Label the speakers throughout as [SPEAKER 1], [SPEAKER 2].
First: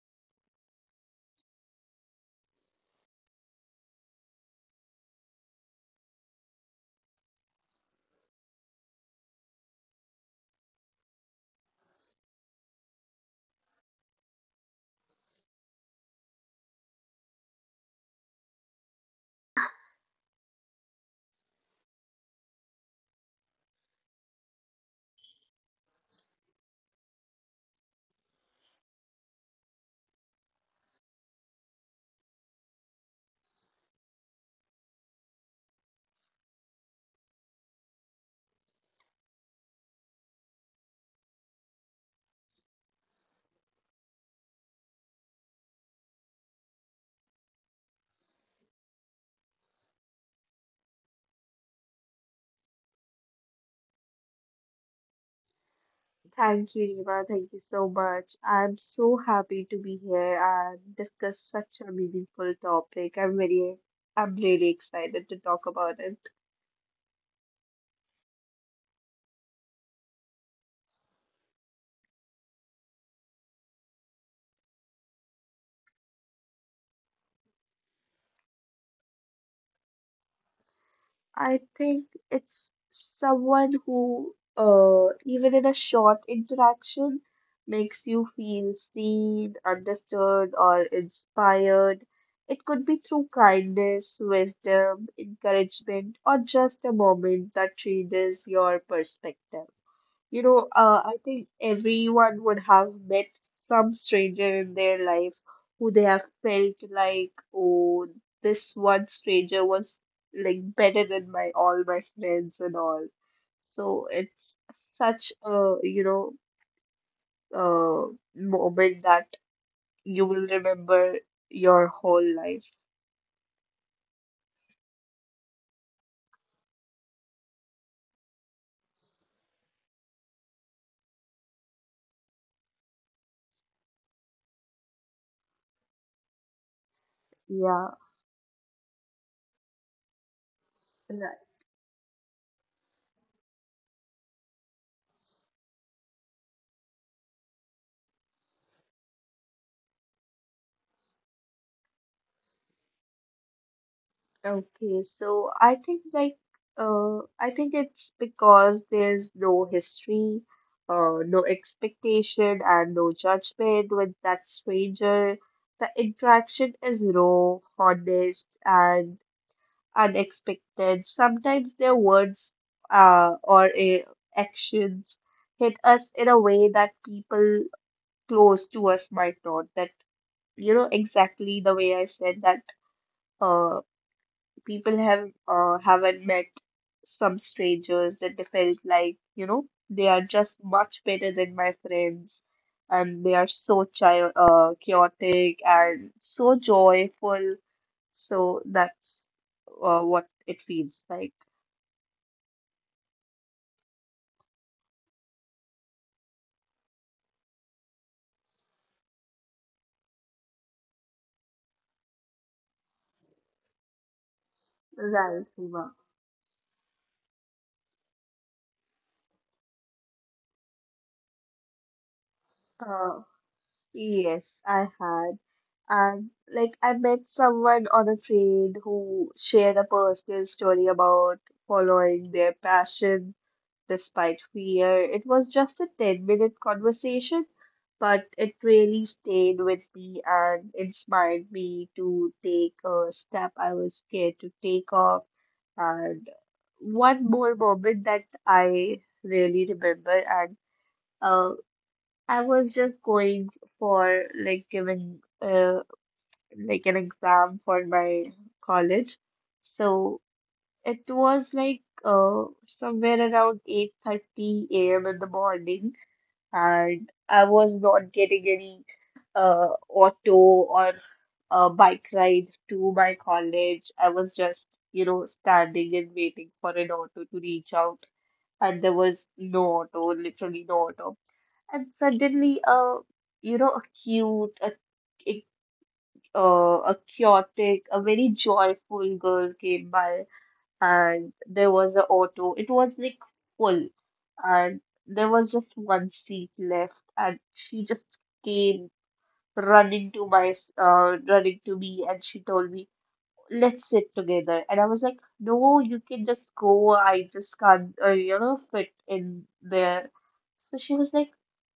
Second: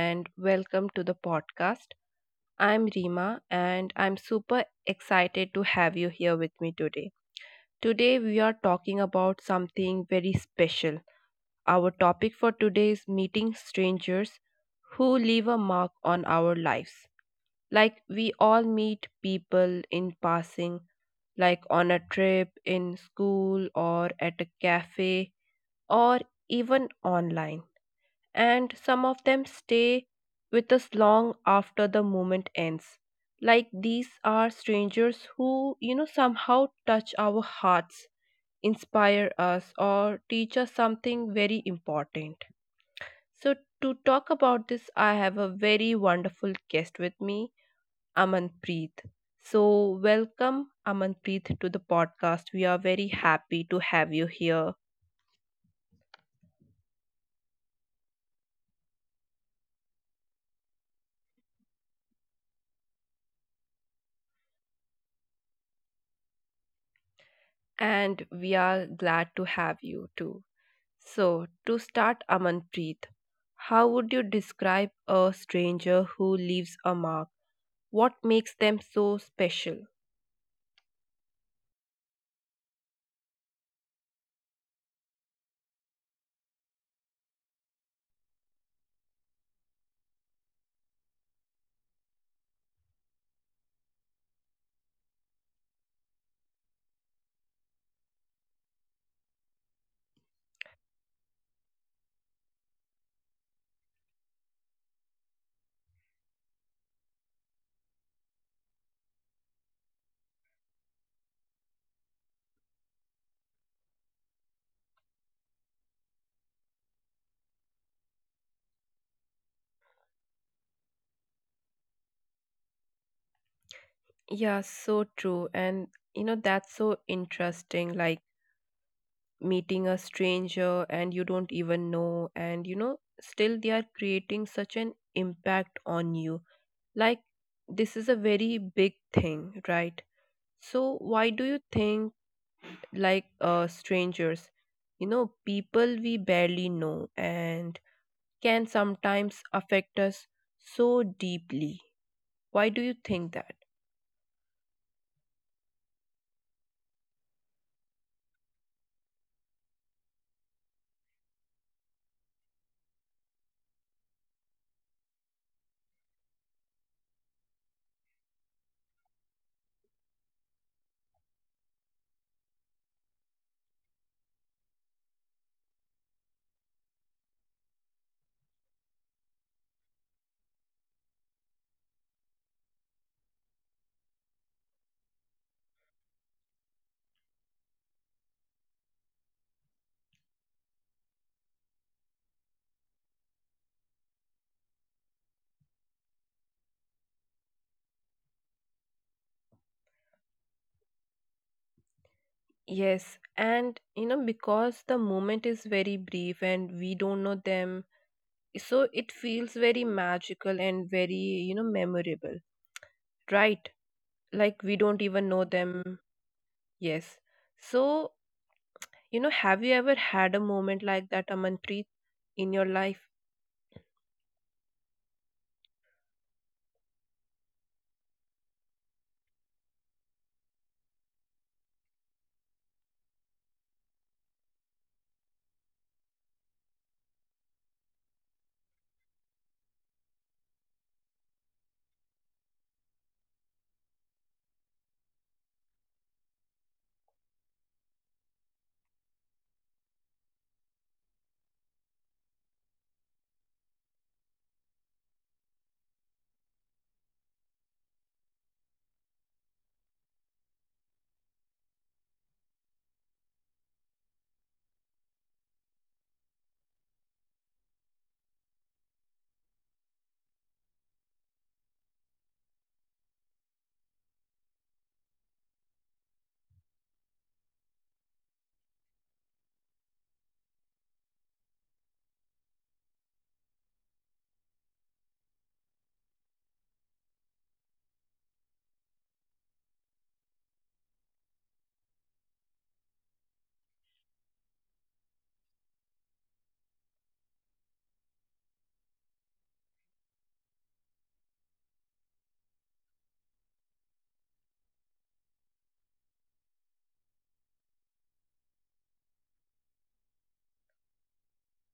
[SPEAKER 1] and welcome to the podcast. I'm Rima, and I'm super excited to have you here with me today. Today, we are talking about something very special. Our topic for today is meeting strangers who leave a mark on our lives. Like, we all meet people in passing, like on a trip, in school, or at a cafe, or even online, and some of them stay with us long after the moment ends. Like, these are strangers who, somehow touch our hearts, inspire us, or teach us something very important. So, to talk about this, I have a very wonderful guest with me, Amanpreet. So, welcome, Amanpreet, to the podcast. We are very happy to have you here,
[SPEAKER 2] Thank you, Riva. Thank you so much. I'm so happy to be here and discuss such a meaningful topic. I'm really excited to talk about it.
[SPEAKER 1] and we are glad to have you too. So, to start, Amanpreet, how would you describe a stranger who leaves a mark? What makes them so special?
[SPEAKER 2] I think it's someone who, even in a short interaction, makes you feel seen, understood, or inspired. It could be through kindness, wisdom, encouragement, or just a moment that changes your perspective. I think everyone would have met some stranger in their life who they have felt like, oh, this one stranger was like better than my all my friends and all. So it's such a, uh, moment that you will remember your whole life.
[SPEAKER 1] Yeah, so true. And that's so interesting. Like, meeting a stranger and you don't even know, still they are creating such an impact on you. Like,
[SPEAKER 2] Yeah.
[SPEAKER 1] this is a very big thing, right? So, why do you think strangers. People we barely know and can sometimes affect us so deeply. Why do you think that?
[SPEAKER 2] Okay, so I think like I think it's because there's no history, no expectation and no judgment with that stranger. The interaction is raw, honest and unexpected. Sometimes their words or a actions hit us in a way that people close to us might not. That you know exactly the way I said that uh people have haven't met some strangers that they felt like, you know, they are just much better than my friends, and they are so chaotic and so joyful. So that's what it feels like,
[SPEAKER 1] Yes, and because the moment is very brief and we don't know them, so it feels very magical and very, memorable, right? Like, we don't even
[SPEAKER 2] right,
[SPEAKER 1] know
[SPEAKER 2] Hima.
[SPEAKER 1] them. Yes. So, have you ever had a moment like that, Amanpreet, in your life?
[SPEAKER 2] uh, yes, I had. And like, I met someone on a train who shared a personal story about following their passion despite fear. It was just a 10-minute conversation, but it really stayed with me and inspired me to take a step I was scared to take off. And one more moment that I really remember, and uh, I was just going for like giving like an exam for my college. So it was like somewhere around 8:30 a.m. in the morning, and I was not getting any auto or bike ride to my college. I was just, you know, standing and waiting for an auto to reach out, and there was no auto, literally no auto. And suddenly, you know, a, a chaotic, a very joyful girl came by and there was the auto. It was like full, and there was just one seat left, and she just came running to my running to me, and she told me, let's sit together. And I was like, no, you can just go. I just can't, you know, fit in there. So she was like,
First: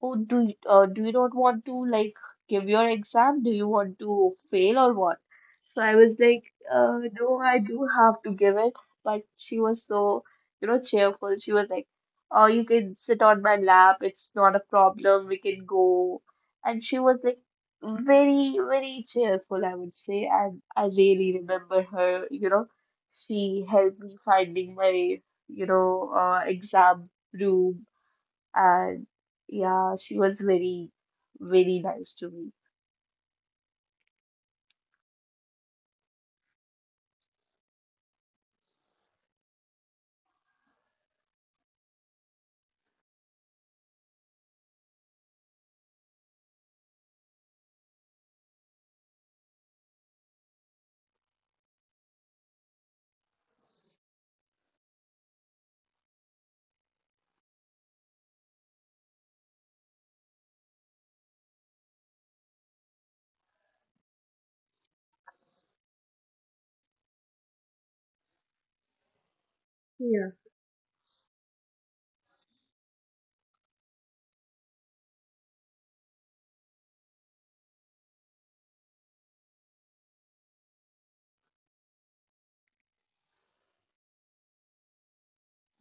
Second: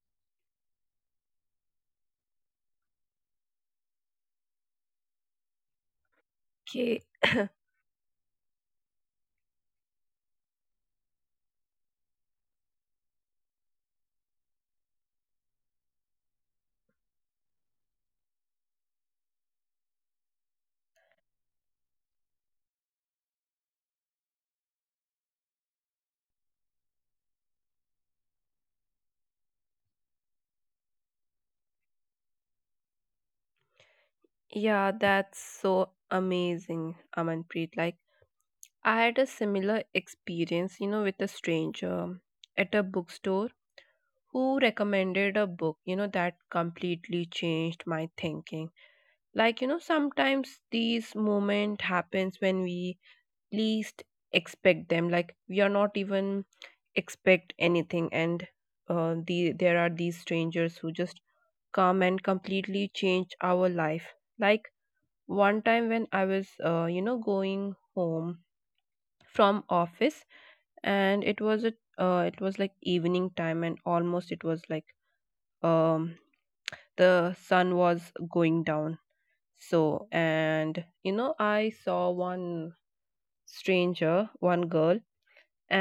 [SPEAKER 2] oh, do you not want to like give your exam? Do you want to fail or what? So I was like,
[SPEAKER 1] Okay.
[SPEAKER 2] no, I do have to give it. But she was so, you know, cheerful. She was like, oh, you can sit on my lap. It's not a problem. We can go. And she was like, very, very cheerful, I would say. And I really remember her. You know, she helped me finding my, exam room. And yeah, she was very, very nice to me.
[SPEAKER 1] Yeah, that's so amazing, Amanpreet. Like, I had a similar experience, with a stranger at a bookstore who recommended a book, that completely changed my thinking. Like, sometimes these moments happens when we least expect them. Like, we are not even expect anything, and there are these strangers who just come and completely change our life. Like, one time when I was going home from office,
[SPEAKER 2] Yeah.
[SPEAKER 1] and it was a it was like evening time, and almost it was like um the sun was going down. So, and I saw one stranger, one girl,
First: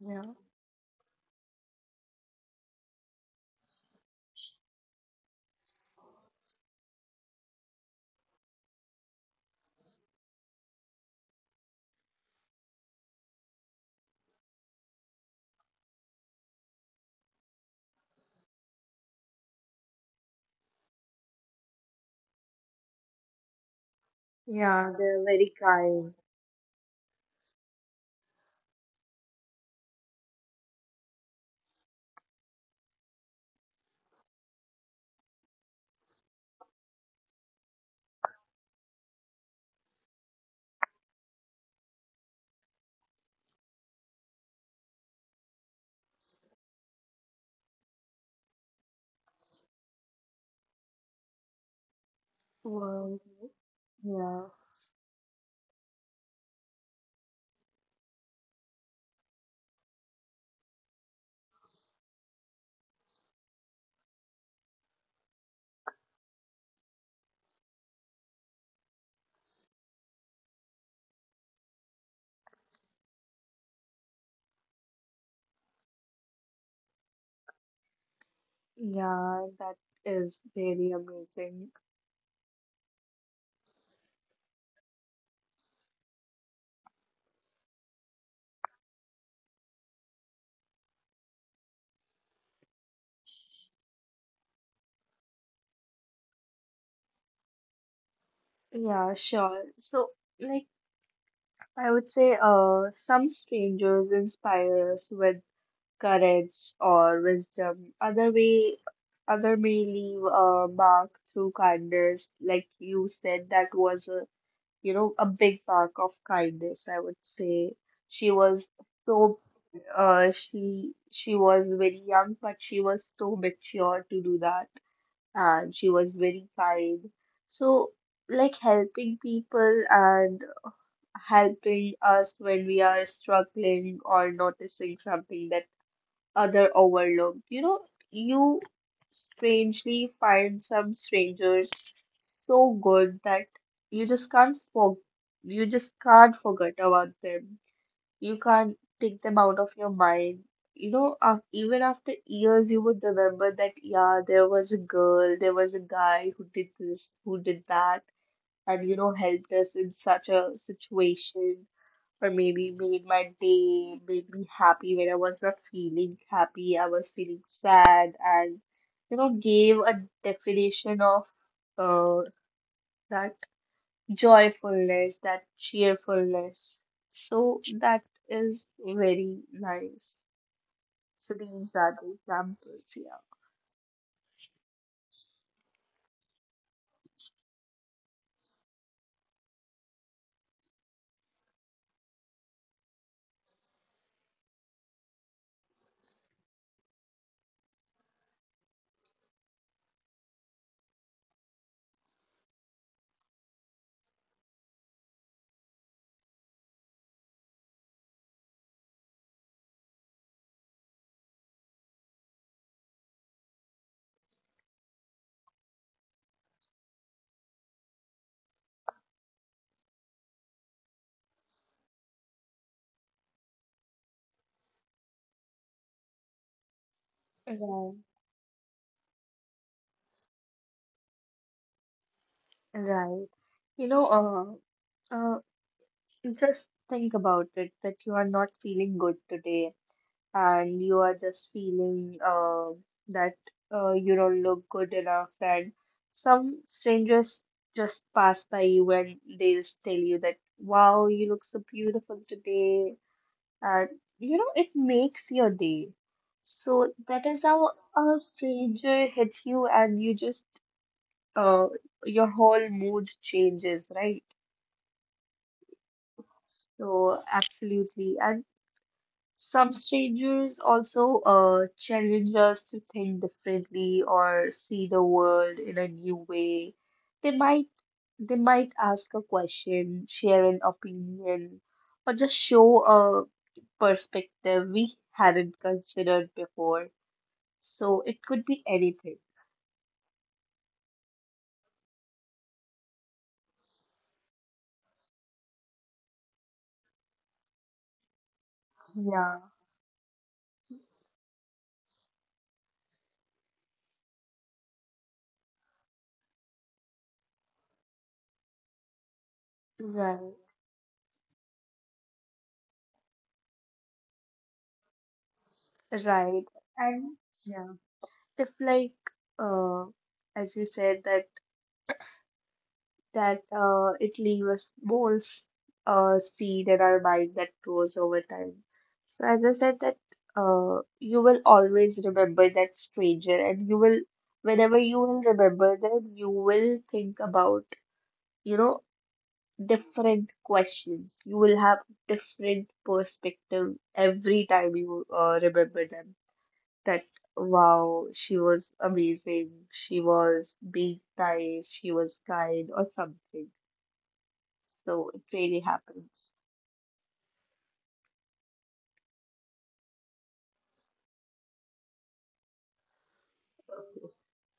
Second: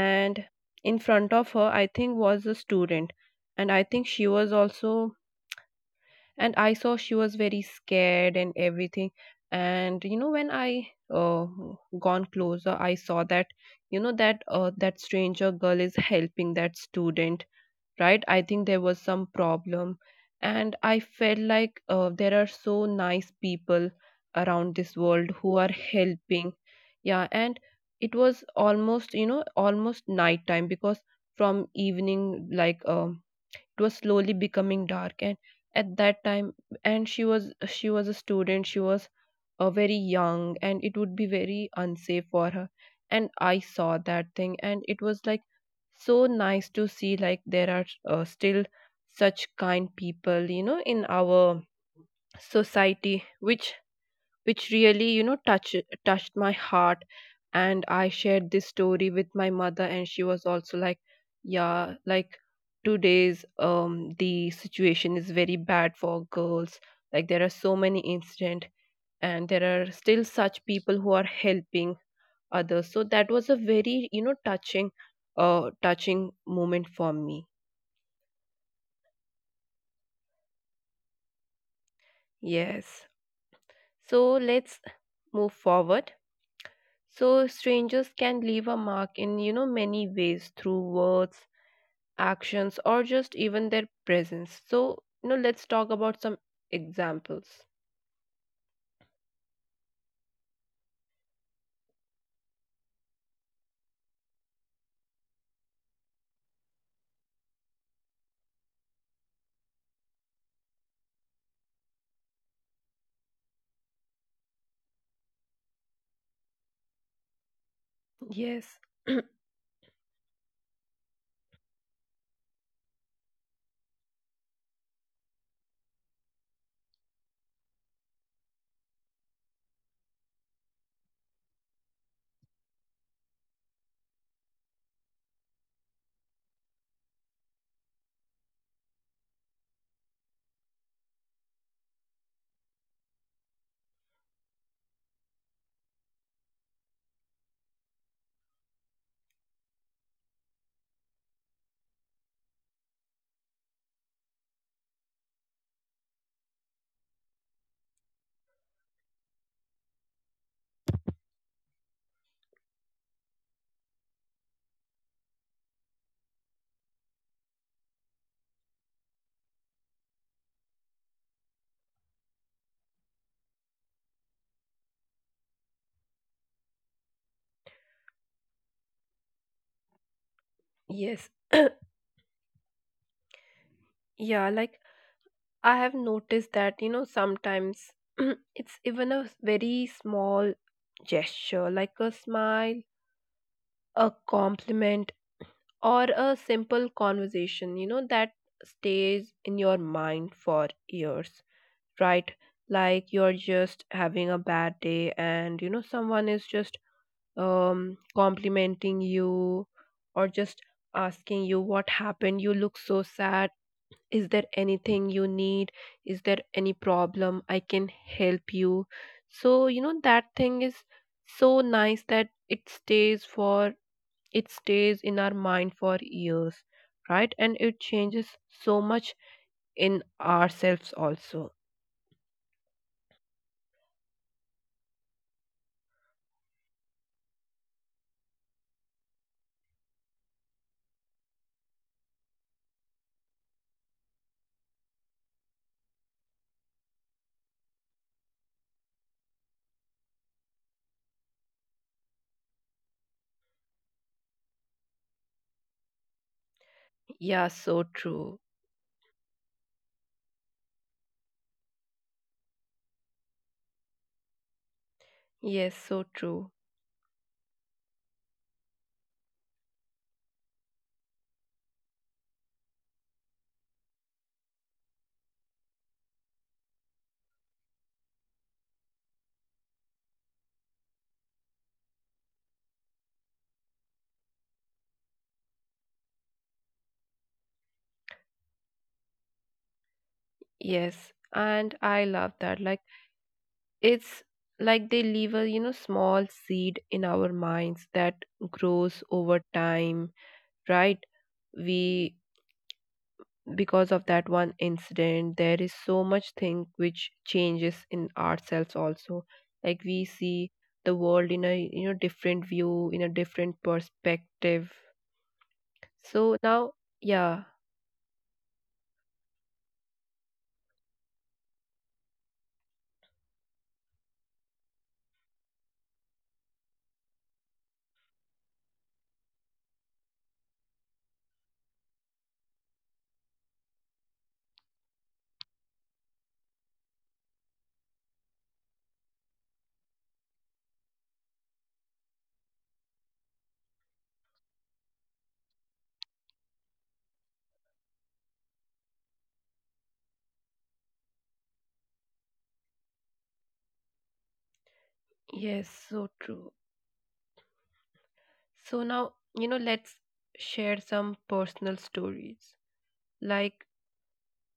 [SPEAKER 2] Yeah.
[SPEAKER 1] in front of her, I think, was a student, and I think she was also. And I saw she was very scared and everything. And when I uh, gone closer, I saw that that that stranger girl is helping that student. Right, I think there was some problem, and I felt like there are so nice people around
[SPEAKER 2] Yeah,
[SPEAKER 1] this
[SPEAKER 2] they're
[SPEAKER 1] world
[SPEAKER 2] very
[SPEAKER 1] who are
[SPEAKER 2] kind.
[SPEAKER 1] helping. Yeah, and it was almost, you know, almost night time, because from evening, like it was slowly becoming dark, and at that time. And she was a student. She was very young, and it would be very unsafe for her. And I saw that thing, and it was like so nice to see, like there are still such kind people, you know, in our
[SPEAKER 2] Wow.
[SPEAKER 1] society, which
[SPEAKER 2] Yeah.
[SPEAKER 1] really, you know, touched my heart. And I shared this story with my mother, and she was also like, yeah, like today's the situation is very bad for girls. Like, there are so many incident, and there are still such people who are helping others. So, that was a very, you know, touching touching moment for me.
[SPEAKER 2] Yeah, that is really amazing.
[SPEAKER 1] Yes, so let's move forward. So, strangers can leave a mark in, you know, many ways, through words, actions, or just even their presence. So, let's talk about some examples.
[SPEAKER 2] Yeah, sure. So, like, I would say, some strangers inspire us with courage or wisdom. Other way, other may leave a mark through kindness, like you said, that was a, you know, a big mark of kindness. I would say she was
[SPEAKER 1] Yes.
[SPEAKER 2] so she was very young, but she was so mature to do that, and she was very kind. So like helping people and helping us when we are struggling or noticing something that other overlooked. You know, you strangely find some strangers so good that you just can't for you just can't forget about them. You can't take them out of your mind. You know, even after years, you would remember that, yeah, there was a girl, there was a guy who did this, who did that, and you know, helped us in such a situation, or maybe made my day, made me happy when I was not feeling happy, I was feeling sad, and you know, gave a definition of uh, that joyfulness, that cheerfulness. So that is very nice.
[SPEAKER 1] Yes.
[SPEAKER 2] So these are the examples, yeah.
[SPEAKER 1] Yeah, like, I have noticed that, sometimes it's even a very small gesture, like a smile, a compliment, or a simple conversation, that stays in your mind for years. Right? Like, you're just having a bad day, and someone is just complimenting you, or just asking you, what happened, you look so sad? Is there anything you need? Is there any problem I can help you? So, that thing is so nice that it stays for it stays in our mind for years, right? And it
[SPEAKER 2] Right,
[SPEAKER 1] changes so much in ourselves also.
[SPEAKER 2] right. You know, uh, uh, just think about it that you are not feeling good today and you are just feeling that you don't look good enough, and some strangers just pass by you and they just tell you that, wow, you look so beautiful today, and you know, it makes your day. So that is
[SPEAKER 1] Yeah,
[SPEAKER 2] how
[SPEAKER 1] so
[SPEAKER 2] a
[SPEAKER 1] true.
[SPEAKER 2] stranger hits you, and you just uh, your whole mood changes, right?
[SPEAKER 1] Yes, so true.
[SPEAKER 2] So absolutely, and some strangers also challenge us to think differently or see the world in a new way. They might, they might ask a question, share an opinion, or just show a perspective we hadn't considered before. So it could be anything.
[SPEAKER 1] Yes. And I love that. Like, it's like they leave a, small seed in our minds that grows
[SPEAKER 2] Yeah,
[SPEAKER 1] over time, right? We, because of that one incident, there is so much thing which changes in ourselves also. Like, we
[SPEAKER 2] right.
[SPEAKER 1] see the world in a, different view, in a different perspective. So
[SPEAKER 2] Right.
[SPEAKER 1] now,
[SPEAKER 2] And
[SPEAKER 1] yeah,
[SPEAKER 2] yeah, if like uh as you said that it leaves balls seed in our mind that grows over time. So as I said that you will always remember that stranger, and you will, whenever you will remember them, you will think about, you know, different questions. You will have different perspective every time you remember them. That, wow, she was amazing, she was being nice, she was kind or something. So it really
[SPEAKER 1] yes, so
[SPEAKER 2] happens.
[SPEAKER 1] true. So now, let's share some personal stories. Like,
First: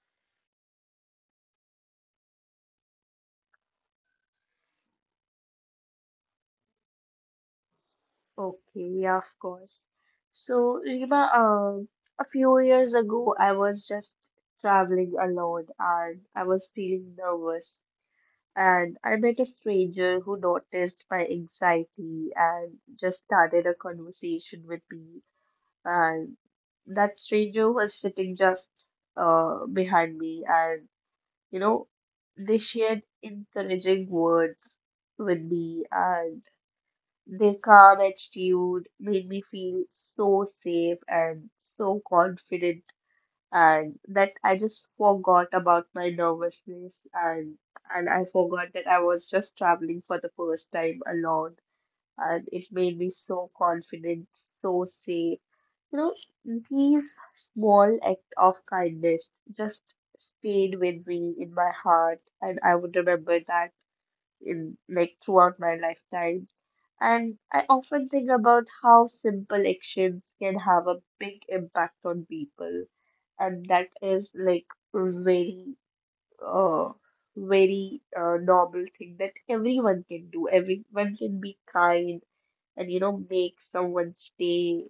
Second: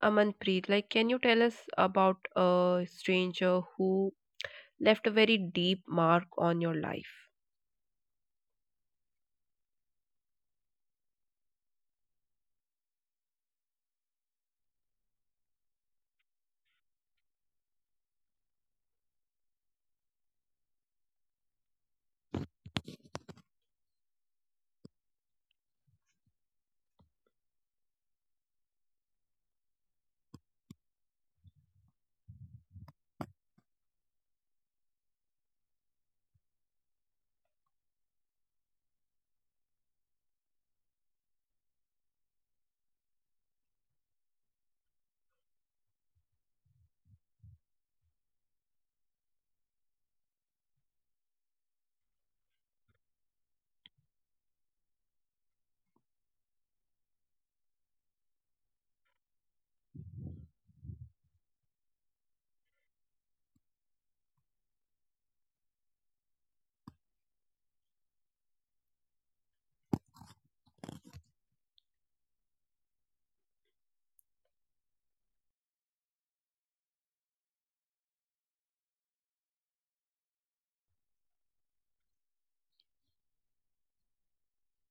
[SPEAKER 1] Amanpreet, like, can you tell us about a stranger who left a very deep mark on your life?
[SPEAKER 2] Okay, yeah, of course. So, Rima, a few years ago, I was just traveling alone and I was feeling nervous. And I met a stranger who noticed my anxiety and just started a conversation with me. And that stranger was sitting just behind me, and you know, they shared encouraging words with me. And their calm attitude made me feel so safe and so confident, and that I just forgot about my nervousness, and I forgot that I was just traveling for the first time alone, and it made me so confident, so safe. You know, these small act of kindness just stayed with me in my heart, and I would remember that in like throughout my lifetime. And I often think about how simple actions can have a big impact on people, and that is like very uh very normal thing that everyone can do. Everyone can be kind and you know make someone's day.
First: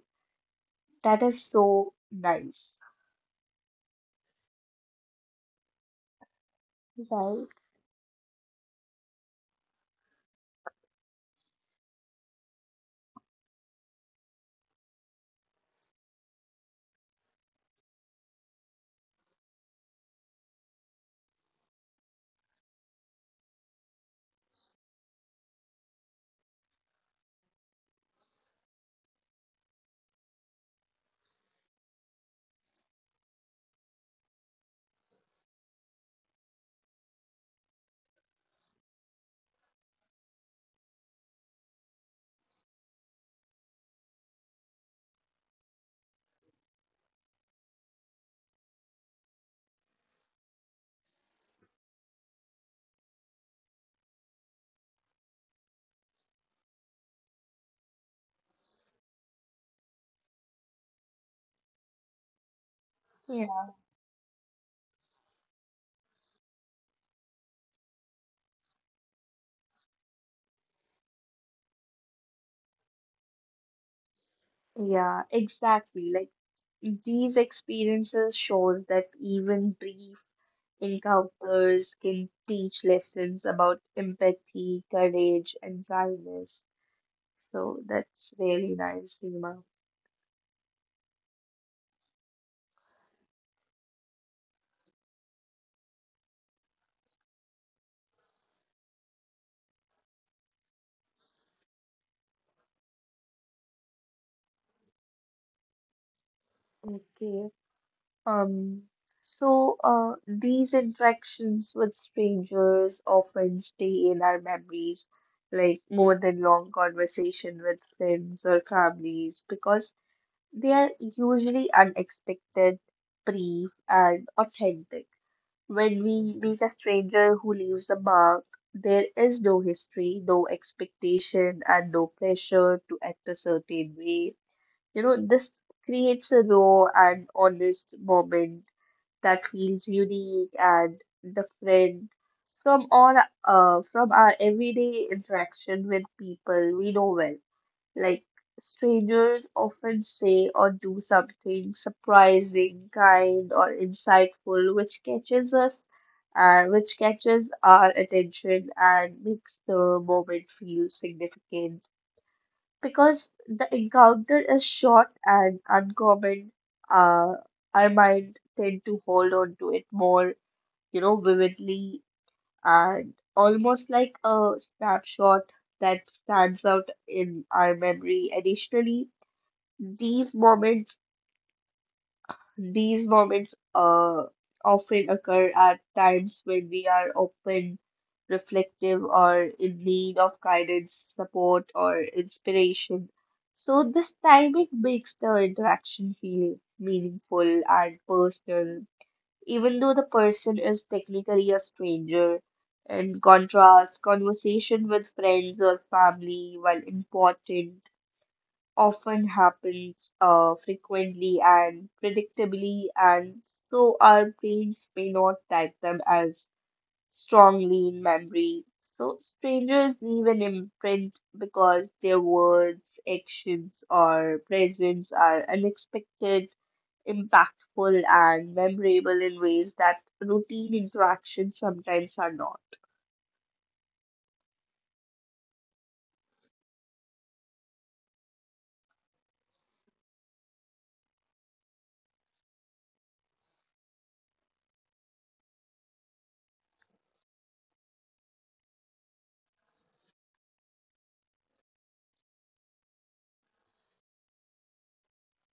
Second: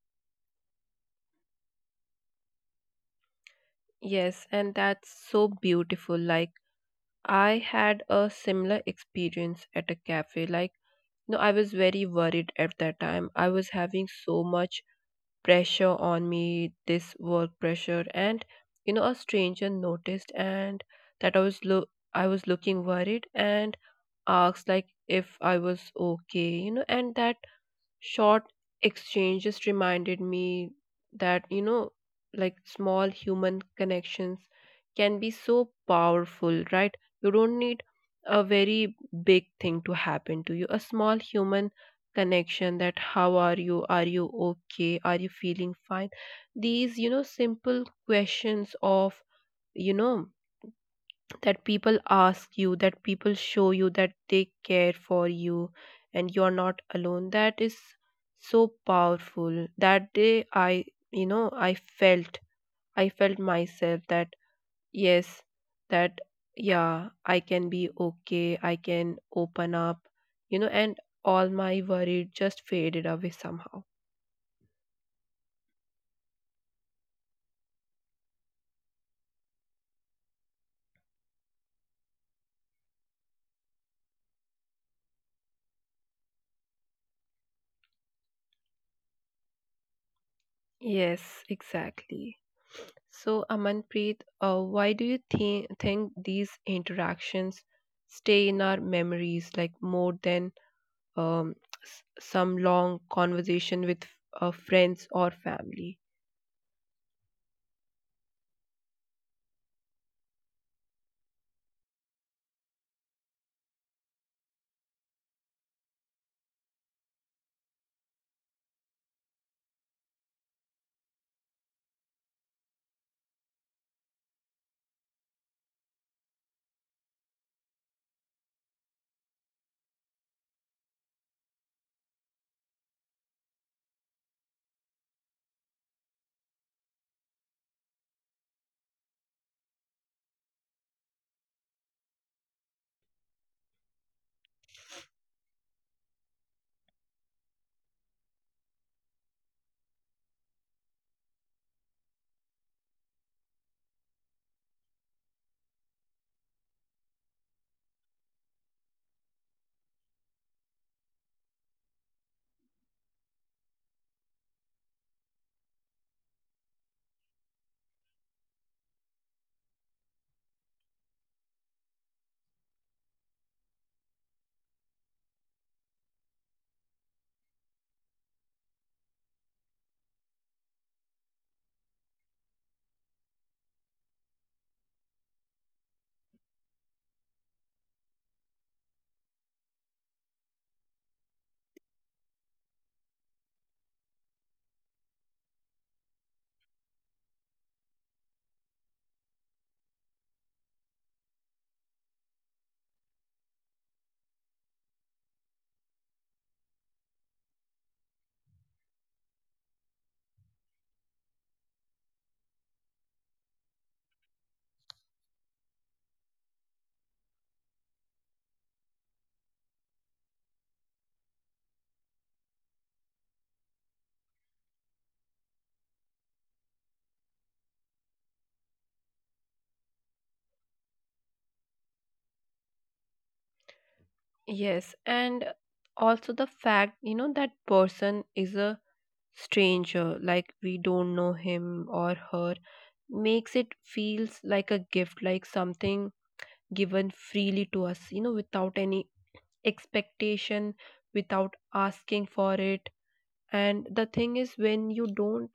[SPEAKER 2] That is so nice,
[SPEAKER 1] Yes, and that's so beautiful. Like,
[SPEAKER 2] right?
[SPEAKER 1] I had a similar experience at a cafe. Like, no, I was very worried at that time. I was having so much pressure on me, this work pressure, and a stranger noticed and that I was looking worried, and asked like, if I was okay, and that short exchange just reminded me that like, small human connections can be so powerful. Right? You don't need a very big thing to happen to you. A small human connection, that, how are you, are you okay, are you feeling fine, these simple questions of, you know, that people ask you, that people show you that they care for you, and you're not alone. That is so powerful. That day, I felt,
[SPEAKER 2] Yeah,
[SPEAKER 1] myself that, yes, that, yeah, I can be okay. I can open up, and all my worry just faded away somehow.
[SPEAKER 2] yeah, exactly. Like these experiences shows that even brief encounters can teach lessons about empathy, courage, and kindness. So that's really nice, Seema.
[SPEAKER 1] Yes, exactly. So, Amanpreet, why do you think these interactions stay in our memories, like, more than um, some long conversation with friends or family?
[SPEAKER 2] Okay. Um, so these interactions with strangers often stay in our memories, like more than long conversation with friends or families, because they are usually unexpected, brief, and authentic. When we meet a stranger who leaves a mark, there is no history, no expectation, and no pressure to act a certain way. You know, this creates a raw and honest moment that feels unique and different from all, from our everyday interaction with people we know well. Like strangers often say or do something surprising, kind, or insightful, which catches us, and which catches our attention and makes the moment feel significant. Because the encounter is short and uncommon, uh, our mind tend to hold on to it more, you know, vividly, and almost like a snapshot that stands out in our memory. Additionally, these moments, these moments often occur at times when we are open, reflective, or in need of guidance, support, or inspiration. So this timing makes the interaction feel meaningful and personal, even though the person is technically a stranger. In contrast, conversation with friends or family, while important, often happens frequently and predictably, and so our brains may not tag them as strongly in memory. So strangers leave an imprint because their words, actions, or presence are unexpected, impactful, and memorable in ways that routine interactions sometimes are not.
[SPEAKER 1] Yes, and also the fact that person is a stranger, like we don't know him or her, makes it feels like a gift, like something given freely to us, without any expectation, without asking for it. And the thing is, when you don't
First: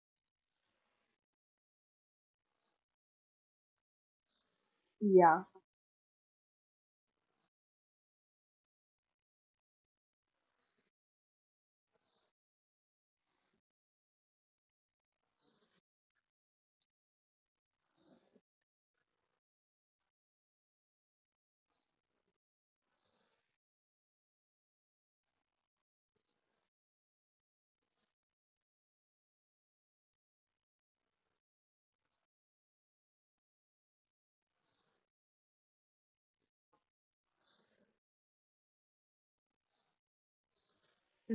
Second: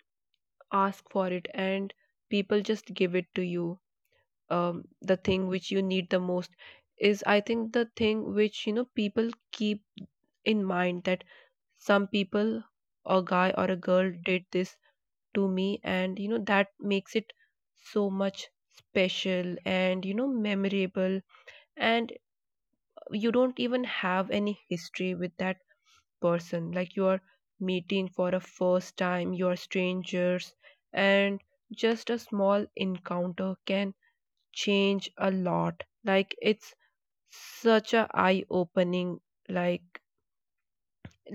[SPEAKER 1] ask for it, and people just give it to you the
[SPEAKER 2] Yeah,
[SPEAKER 1] thing which you need the most is, I think, the thing which people keep in mind, that some people, a guy or a girl, did this to me. And that makes it so much special and memorable. And you don't even have any history with that person, like you are meeting for a first time, you are strangers, and just a small encounter can change a lot. Like, it's such a eye opening, like,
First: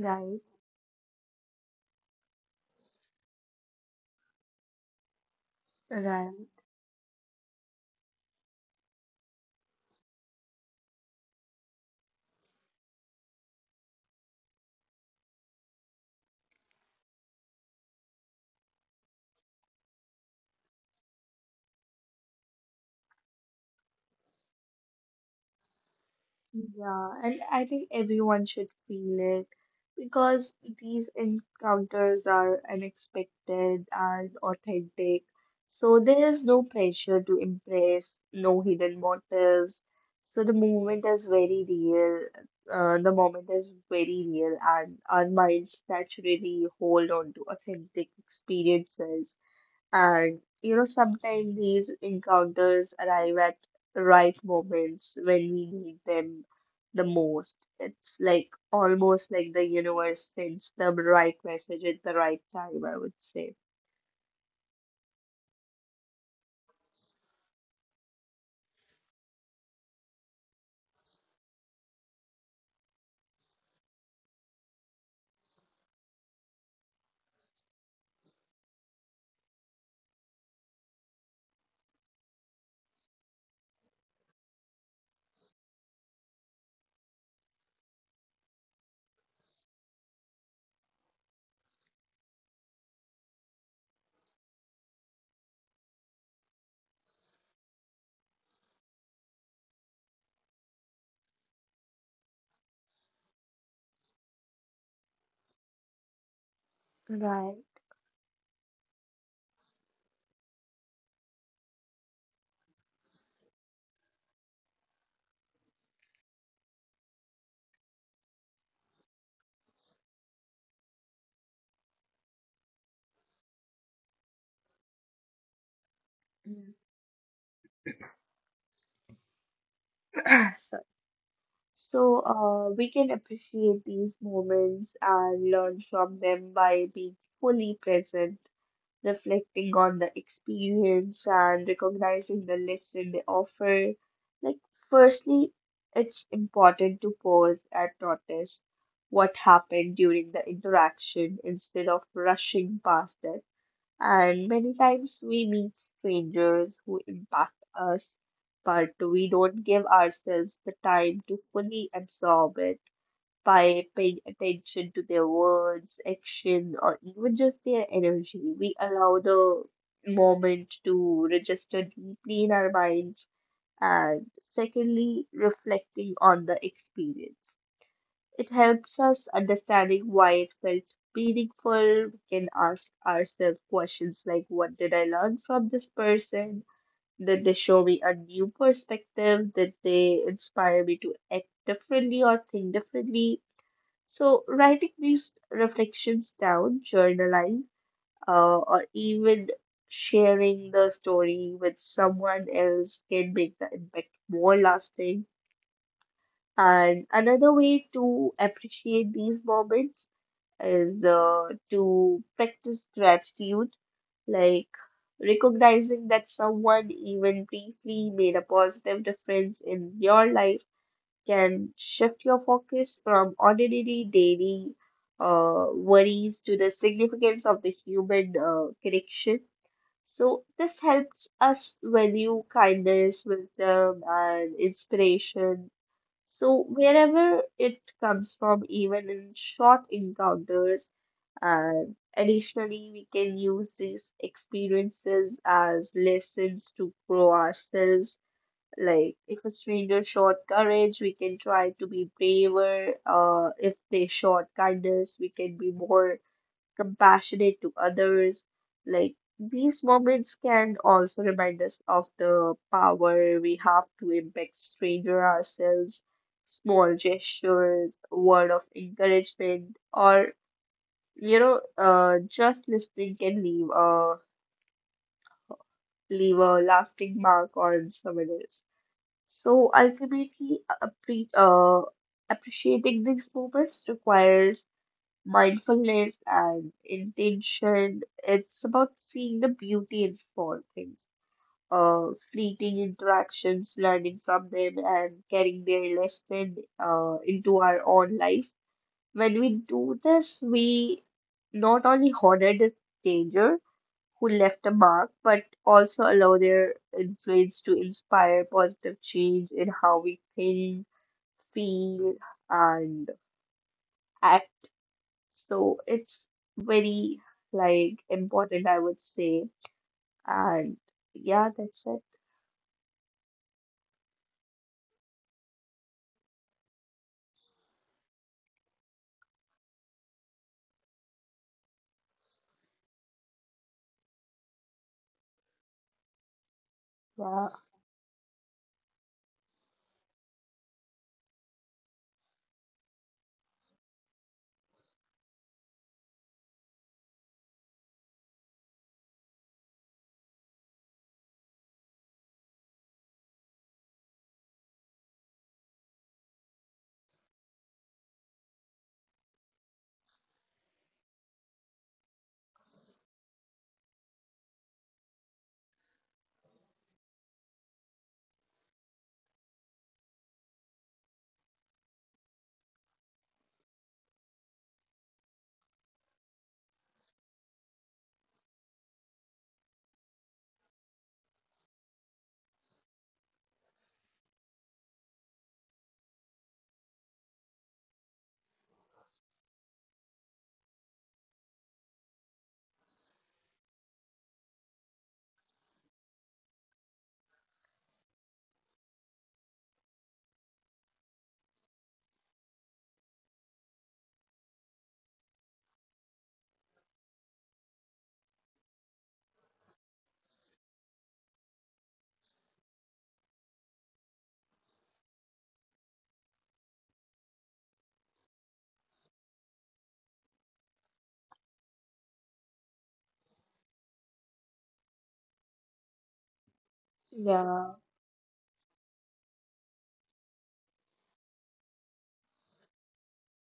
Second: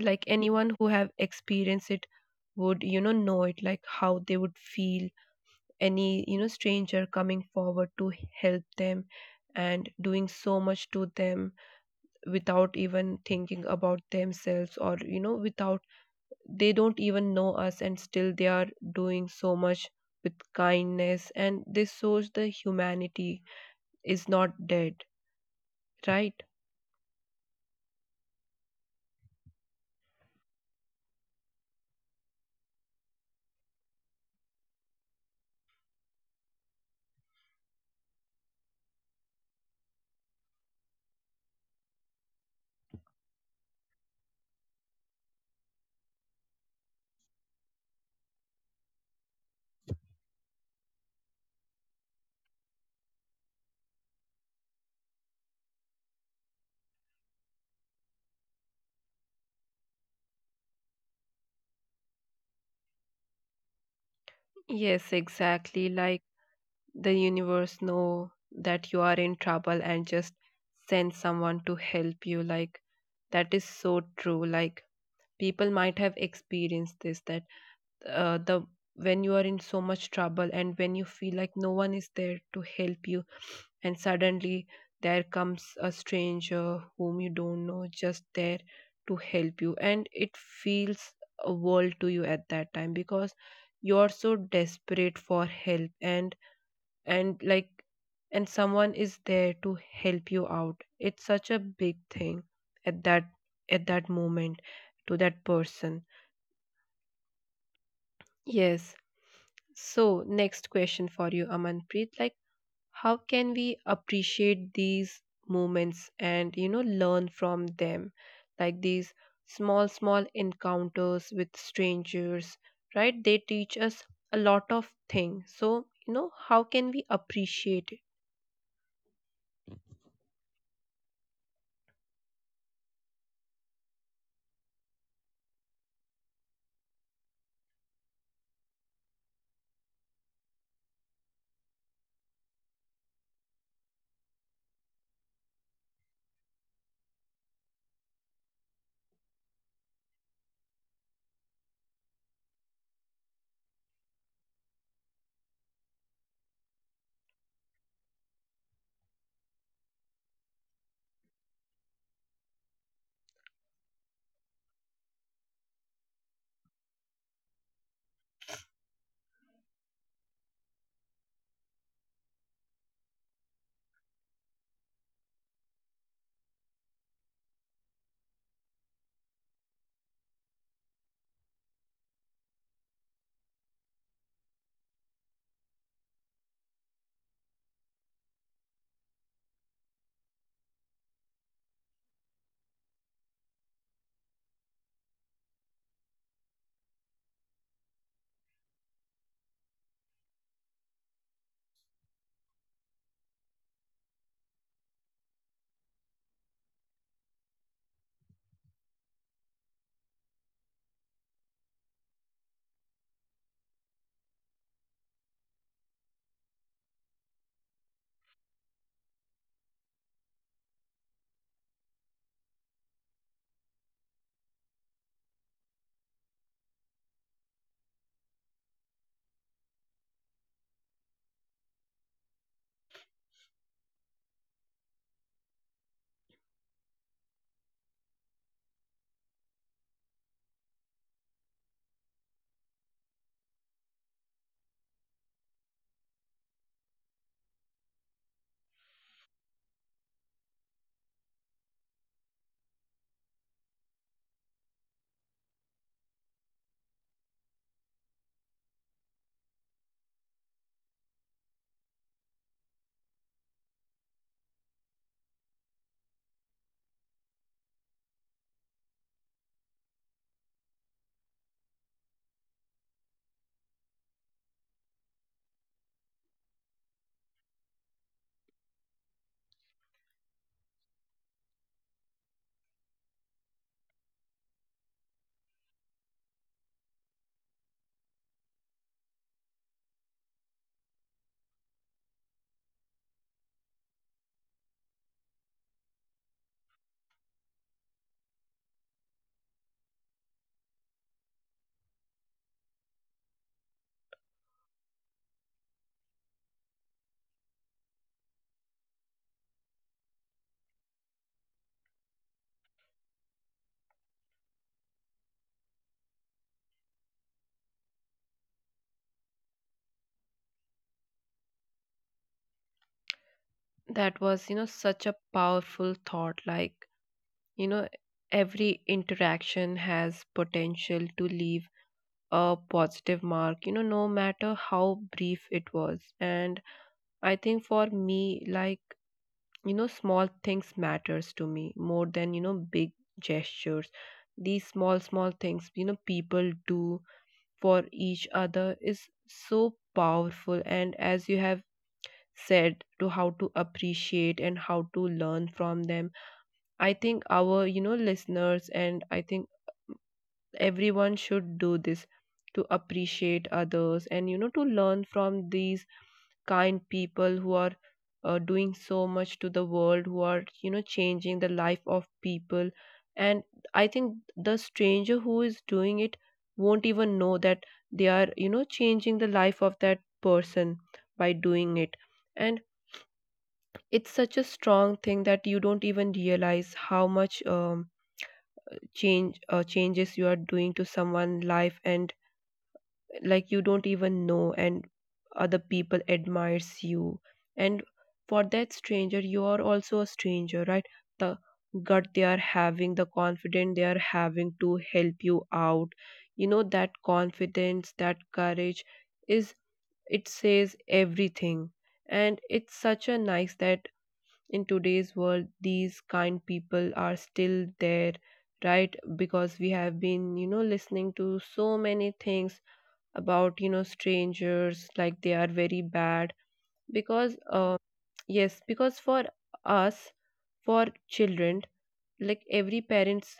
[SPEAKER 1] anyone who have experienced it would know it, like how they would feel. Any
[SPEAKER 2] right.
[SPEAKER 1] stranger coming forward to help them, and doing so much to them without even thinking about themselves, or without, they don't even know us, and still they are doing so much with kindness. And this shows the humanity is not dead, right?
[SPEAKER 2] Yeah, and I think everyone should feel it because these encounters are unexpected and authentic. So there is no pressure to impress, no hidden motives. So the moment is very real. The moment is very real, and our minds naturally hold on to authentic experiences. And you know, sometimes these encounters arrive at the right moments when we need them the most. It's like almost like the universe sends the right message at the right time, I would say.
[SPEAKER 1] Yes, exactly. Like, the universe know that you are in trouble, and just send someone to help you. Like, that is so true. Like, people might have experienced this, that the when you are in so much trouble, and when you feel like no one is there to help you, and suddenly there comes a stranger whom you don't know, just there to help you. And it feels a world to you at that time, because you're so desperate for help. And like, and someone is there to help you out, it's such a big thing at that moment, to that person.
[SPEAKER 2] Right.
[SPEAKER 1] Yes. So, next question for you, Amanpreet. Like, how can we appreciate these moments, and, learn from them? Like, these small, small encounters with strangers, right? They teach us a lot of things. So, how
[SPEAKER 2] Mm.
[SPEAKER 1] can we appreciate it?
[SPEAKER 2] So, so we can appreciate these moments and learn from them by being fully present, reflecting on the experience and recognizing the lesson they offer. Like, firstly, it's important to pause and notice what happened during the interaction instead of rushing past it. And many times we meet strangers who impact us, but we don't give ourselves the time to fully absorb it by paying attention to their words, action, or even just their energy. We allow the moment to register deeply in our minds, and secondly, reflecting on the experience. It helps us understanding why it felt meaningful. We can ask ourselves questions like, what did I learn from this person? Did they show me a new perspective? Did they inspire me to act differently or think differently? So, writing these reflections down, journaling, or even sharing the story with someone else can make the impact more lasting. And another way to appreciate these moments is to practice gratitude, like recognizing that someone even briefly made a positive difference in your life can shift your focus from ordinary daily worries to the significance of the human connection. So, this helps us value kindness, wisdom, and inspiration. So, wherever it comes from, even in short encounters, and additionally, we can use these experiences as lessons to grow ourselves, like, if a stranger showed courage, we can try to be braver. If they showed kindness, we can be more compassionate to others. Like, these moments can also remind us of the power we have to impact stranger ourselves. Small gestures, word of encouragement, or just listening can leave a leave a lasting mark on someone else. So ultimately, appreciating these moments requires mindfulness and intention. It's about seeing the beauty in small things, fleeting interactions, learning from them, and carrying their lesson into our own life. When we do this, we not only honor the stranger who left a mark, but also allow their influence to inspire positive change in how we think, feel, and act. So it's very like important, I would say. And yeah, that's it.
[SPEAKER 1] That was, such a powerful thought. Like, you know, every interaction has potential to leave a positive mark, you know, no matter how brief it was. And I
[SPEAKER 2] Yeah,
[SPEAKER 1] think, for me, like, you know, small things matters to me more than, you know, big gestures. These small things, you know, people do for each other is so powerful. And as you have said to, how to appreciate and how to learn from them, I think our listeners, and I think everyone, should do this to appreciate others, and to learn from these kind people who are doing so much to the world, who are changing the life of people. And I think the stranger who is doing it won't even know that they are changing the life of that person by doing it. And it's such a strong thing that you don't even realize how much changes you are doing to someone's life. And, like, you don't even know, and other people admires you. And for that stranger, you are also a stranger, right? The gut they are having, the confidence they are having to help you out, you know, that confidence, that courage, is, it says everything. And it's such a nice that in today's world, these kind people are still there, right? Because we have been listening to so many things about strangers, like they are very bad, because
[SPEAKER 2] yeah,
[SPEAKER 1] yes, because for us, for children, like every parents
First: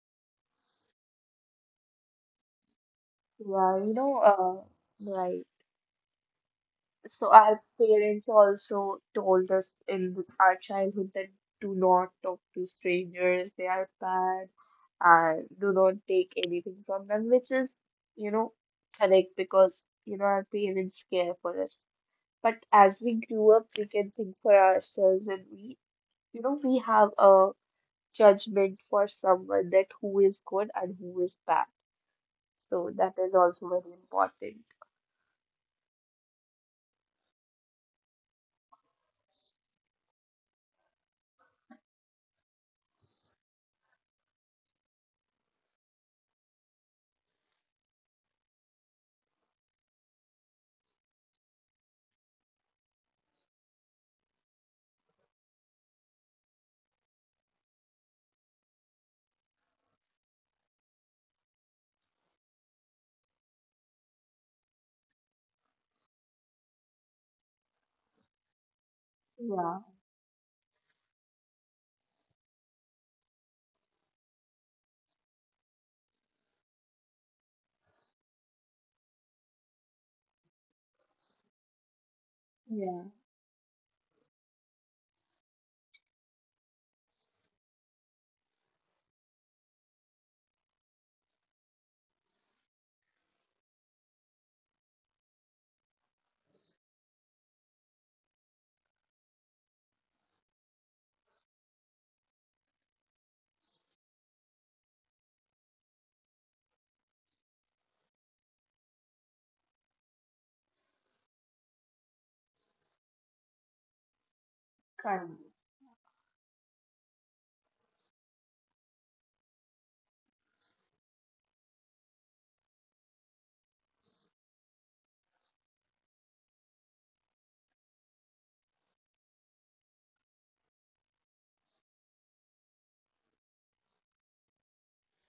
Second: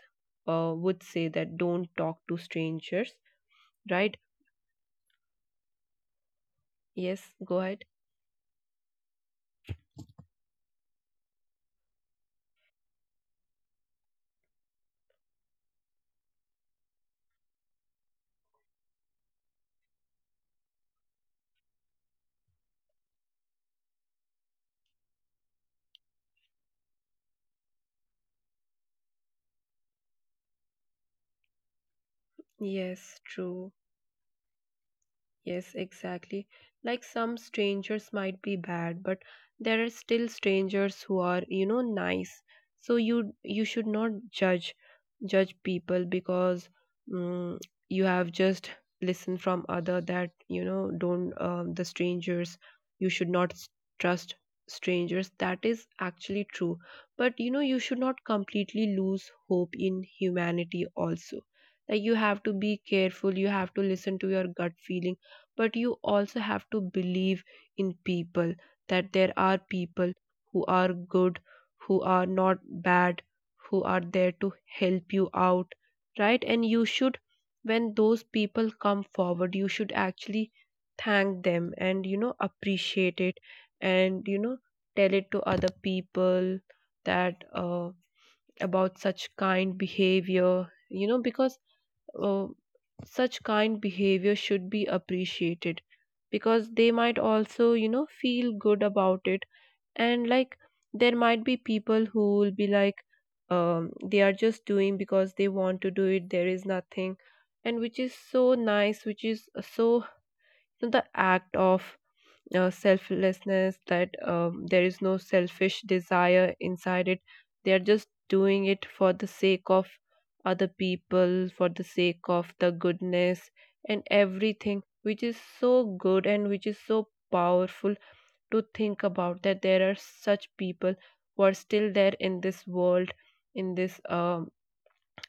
[SPEAKER 1] would say that, don't talk to strangers,
[SPEAKER 2] yeah.
[SPEAKER 1] right?
[SPEAKER 2] Right.
[SPEAKER 1] Yes,
[SPEAKER 2] So
[SPEAKER 1] go
[SPEAKER 2] our
[SPEAKER 1] ahead.
[SPEAKER 2] parents also told us in our childhood that do not talk to strangers, they are bad, and do not take anything from them, which is, you know, correct because, you know, our parents care for us. But as we grew up, we can think for ourselves, and we, you know, we have a judgment for someone that who is good and who is bad. So that
[SPEAKER 1] Yes,
[SPEAKER 2] is also
[SPEAKER 1] true.
[SPEAKER 2] very important.
[SPEAKER 1] Yes, exactly. Like, some strangers might be bad, but there are still strangers who are, nice. So, you should not judge people, because mm you have just listened from other that don't the strangers, you should not trust strangers. That is actually true, but you should not completely lose hope in humanity also. Like, you have to be careful. You have to listen to your gut feeling, but you also have to believe in people, that there are
[SPEAKER 2] Yeah,
[SPEAKER 1] people who are good, who are not bad, who are there to help you out, right? And you should, when those people come forward, you should actually thank them and
[SPEAKER 2] yeah,
[SPEAKER 1] appreciate it, and tell it to other people that about such kind behavior, you know, because uh, such kind behavior should be appreciated, because they might also, feel good about it. And, like, there might be people who will be like, they are just doing because they want to do it, there is nothing. And which is so nice, which is so, the act of selflessness, that there is no
[SPEAKER 2] kind.
[SPEAKER 1] selfish desire inside it. They are just doing it for the sake of other people, for the sake of the goodness and everything, which is so good and which is so powerful to think about, that there are such people who are still there in this world, in this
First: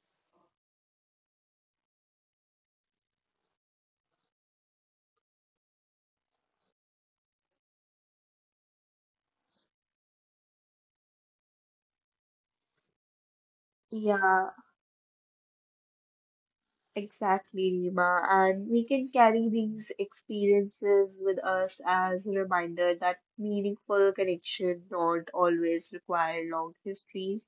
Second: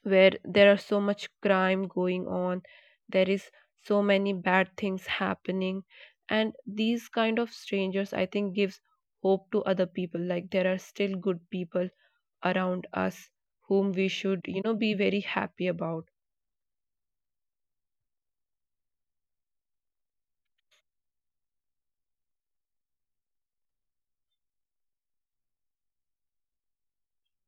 [SPEAKER 1] where there are so much crime going on, there is so many bad things happening. And these kind of strangers, I think, gives hope to other people, like there are still good people around us, whom we should
[SPEAKER 2] Yeah,
[SPEAKER 1] be very happy about.
[SPEAKER 2] exactly, Rima. And we can carry these experiences with us as a reminder that meaningful connection don't always require long histories.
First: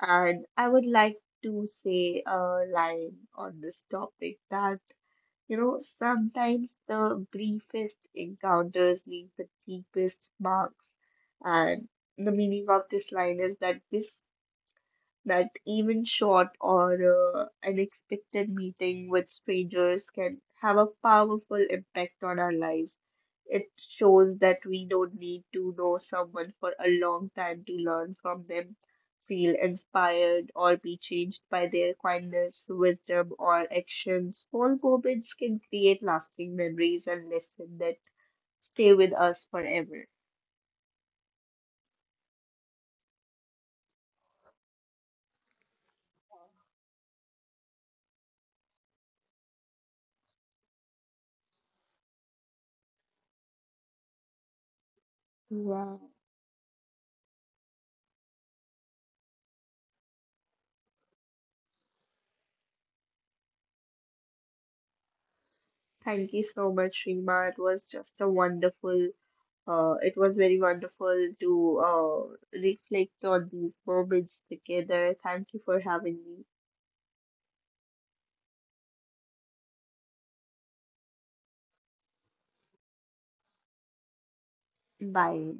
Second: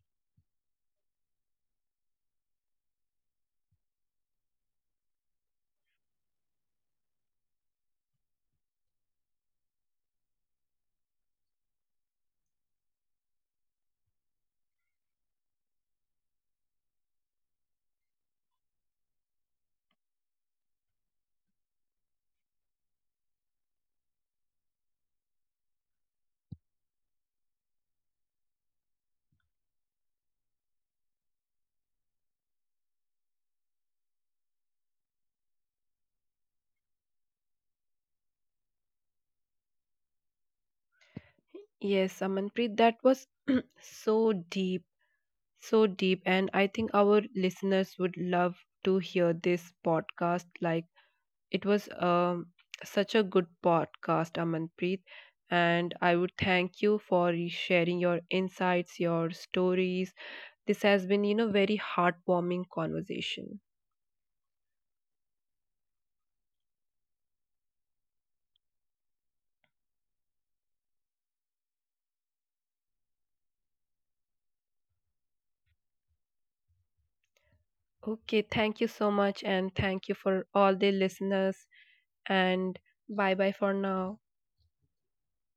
[SPEAKER 2] And I would like to say a line on this topic that, you know, sometimes the briefest encounters leave the deepest marks. And the meaning of this line is that this that even short or unexpected meeting with strangers can have a powerful impact on our lives. It shows that we don't need to know someone for a long time to learn from them, feel inspired, or be changed by their kindness, wisdom, or actions. Small moments can create lasting memories and lessons that stay with us forever.
[SPEAKER 1] Yes, Amanpreet, that was so deep, so deep. And I think our listeners would love to hear this podcast. Like, it was such a good podcast, Amanpreet. And
[SPEAKER 2] Wow.
[SPEAKER 1] I would thank you for sharing your insights, your stories. This has been, very heartwarming conversation.
[SPEAKER 2] Thank you so much, Rima. It was very wonderful to reflect on these moments together. Thank you for having me.
[SPEAKER 1] Okay, thank you so much, and thank you for all the listeners. And bye bye for now.
[SPEAKER 2] Bye.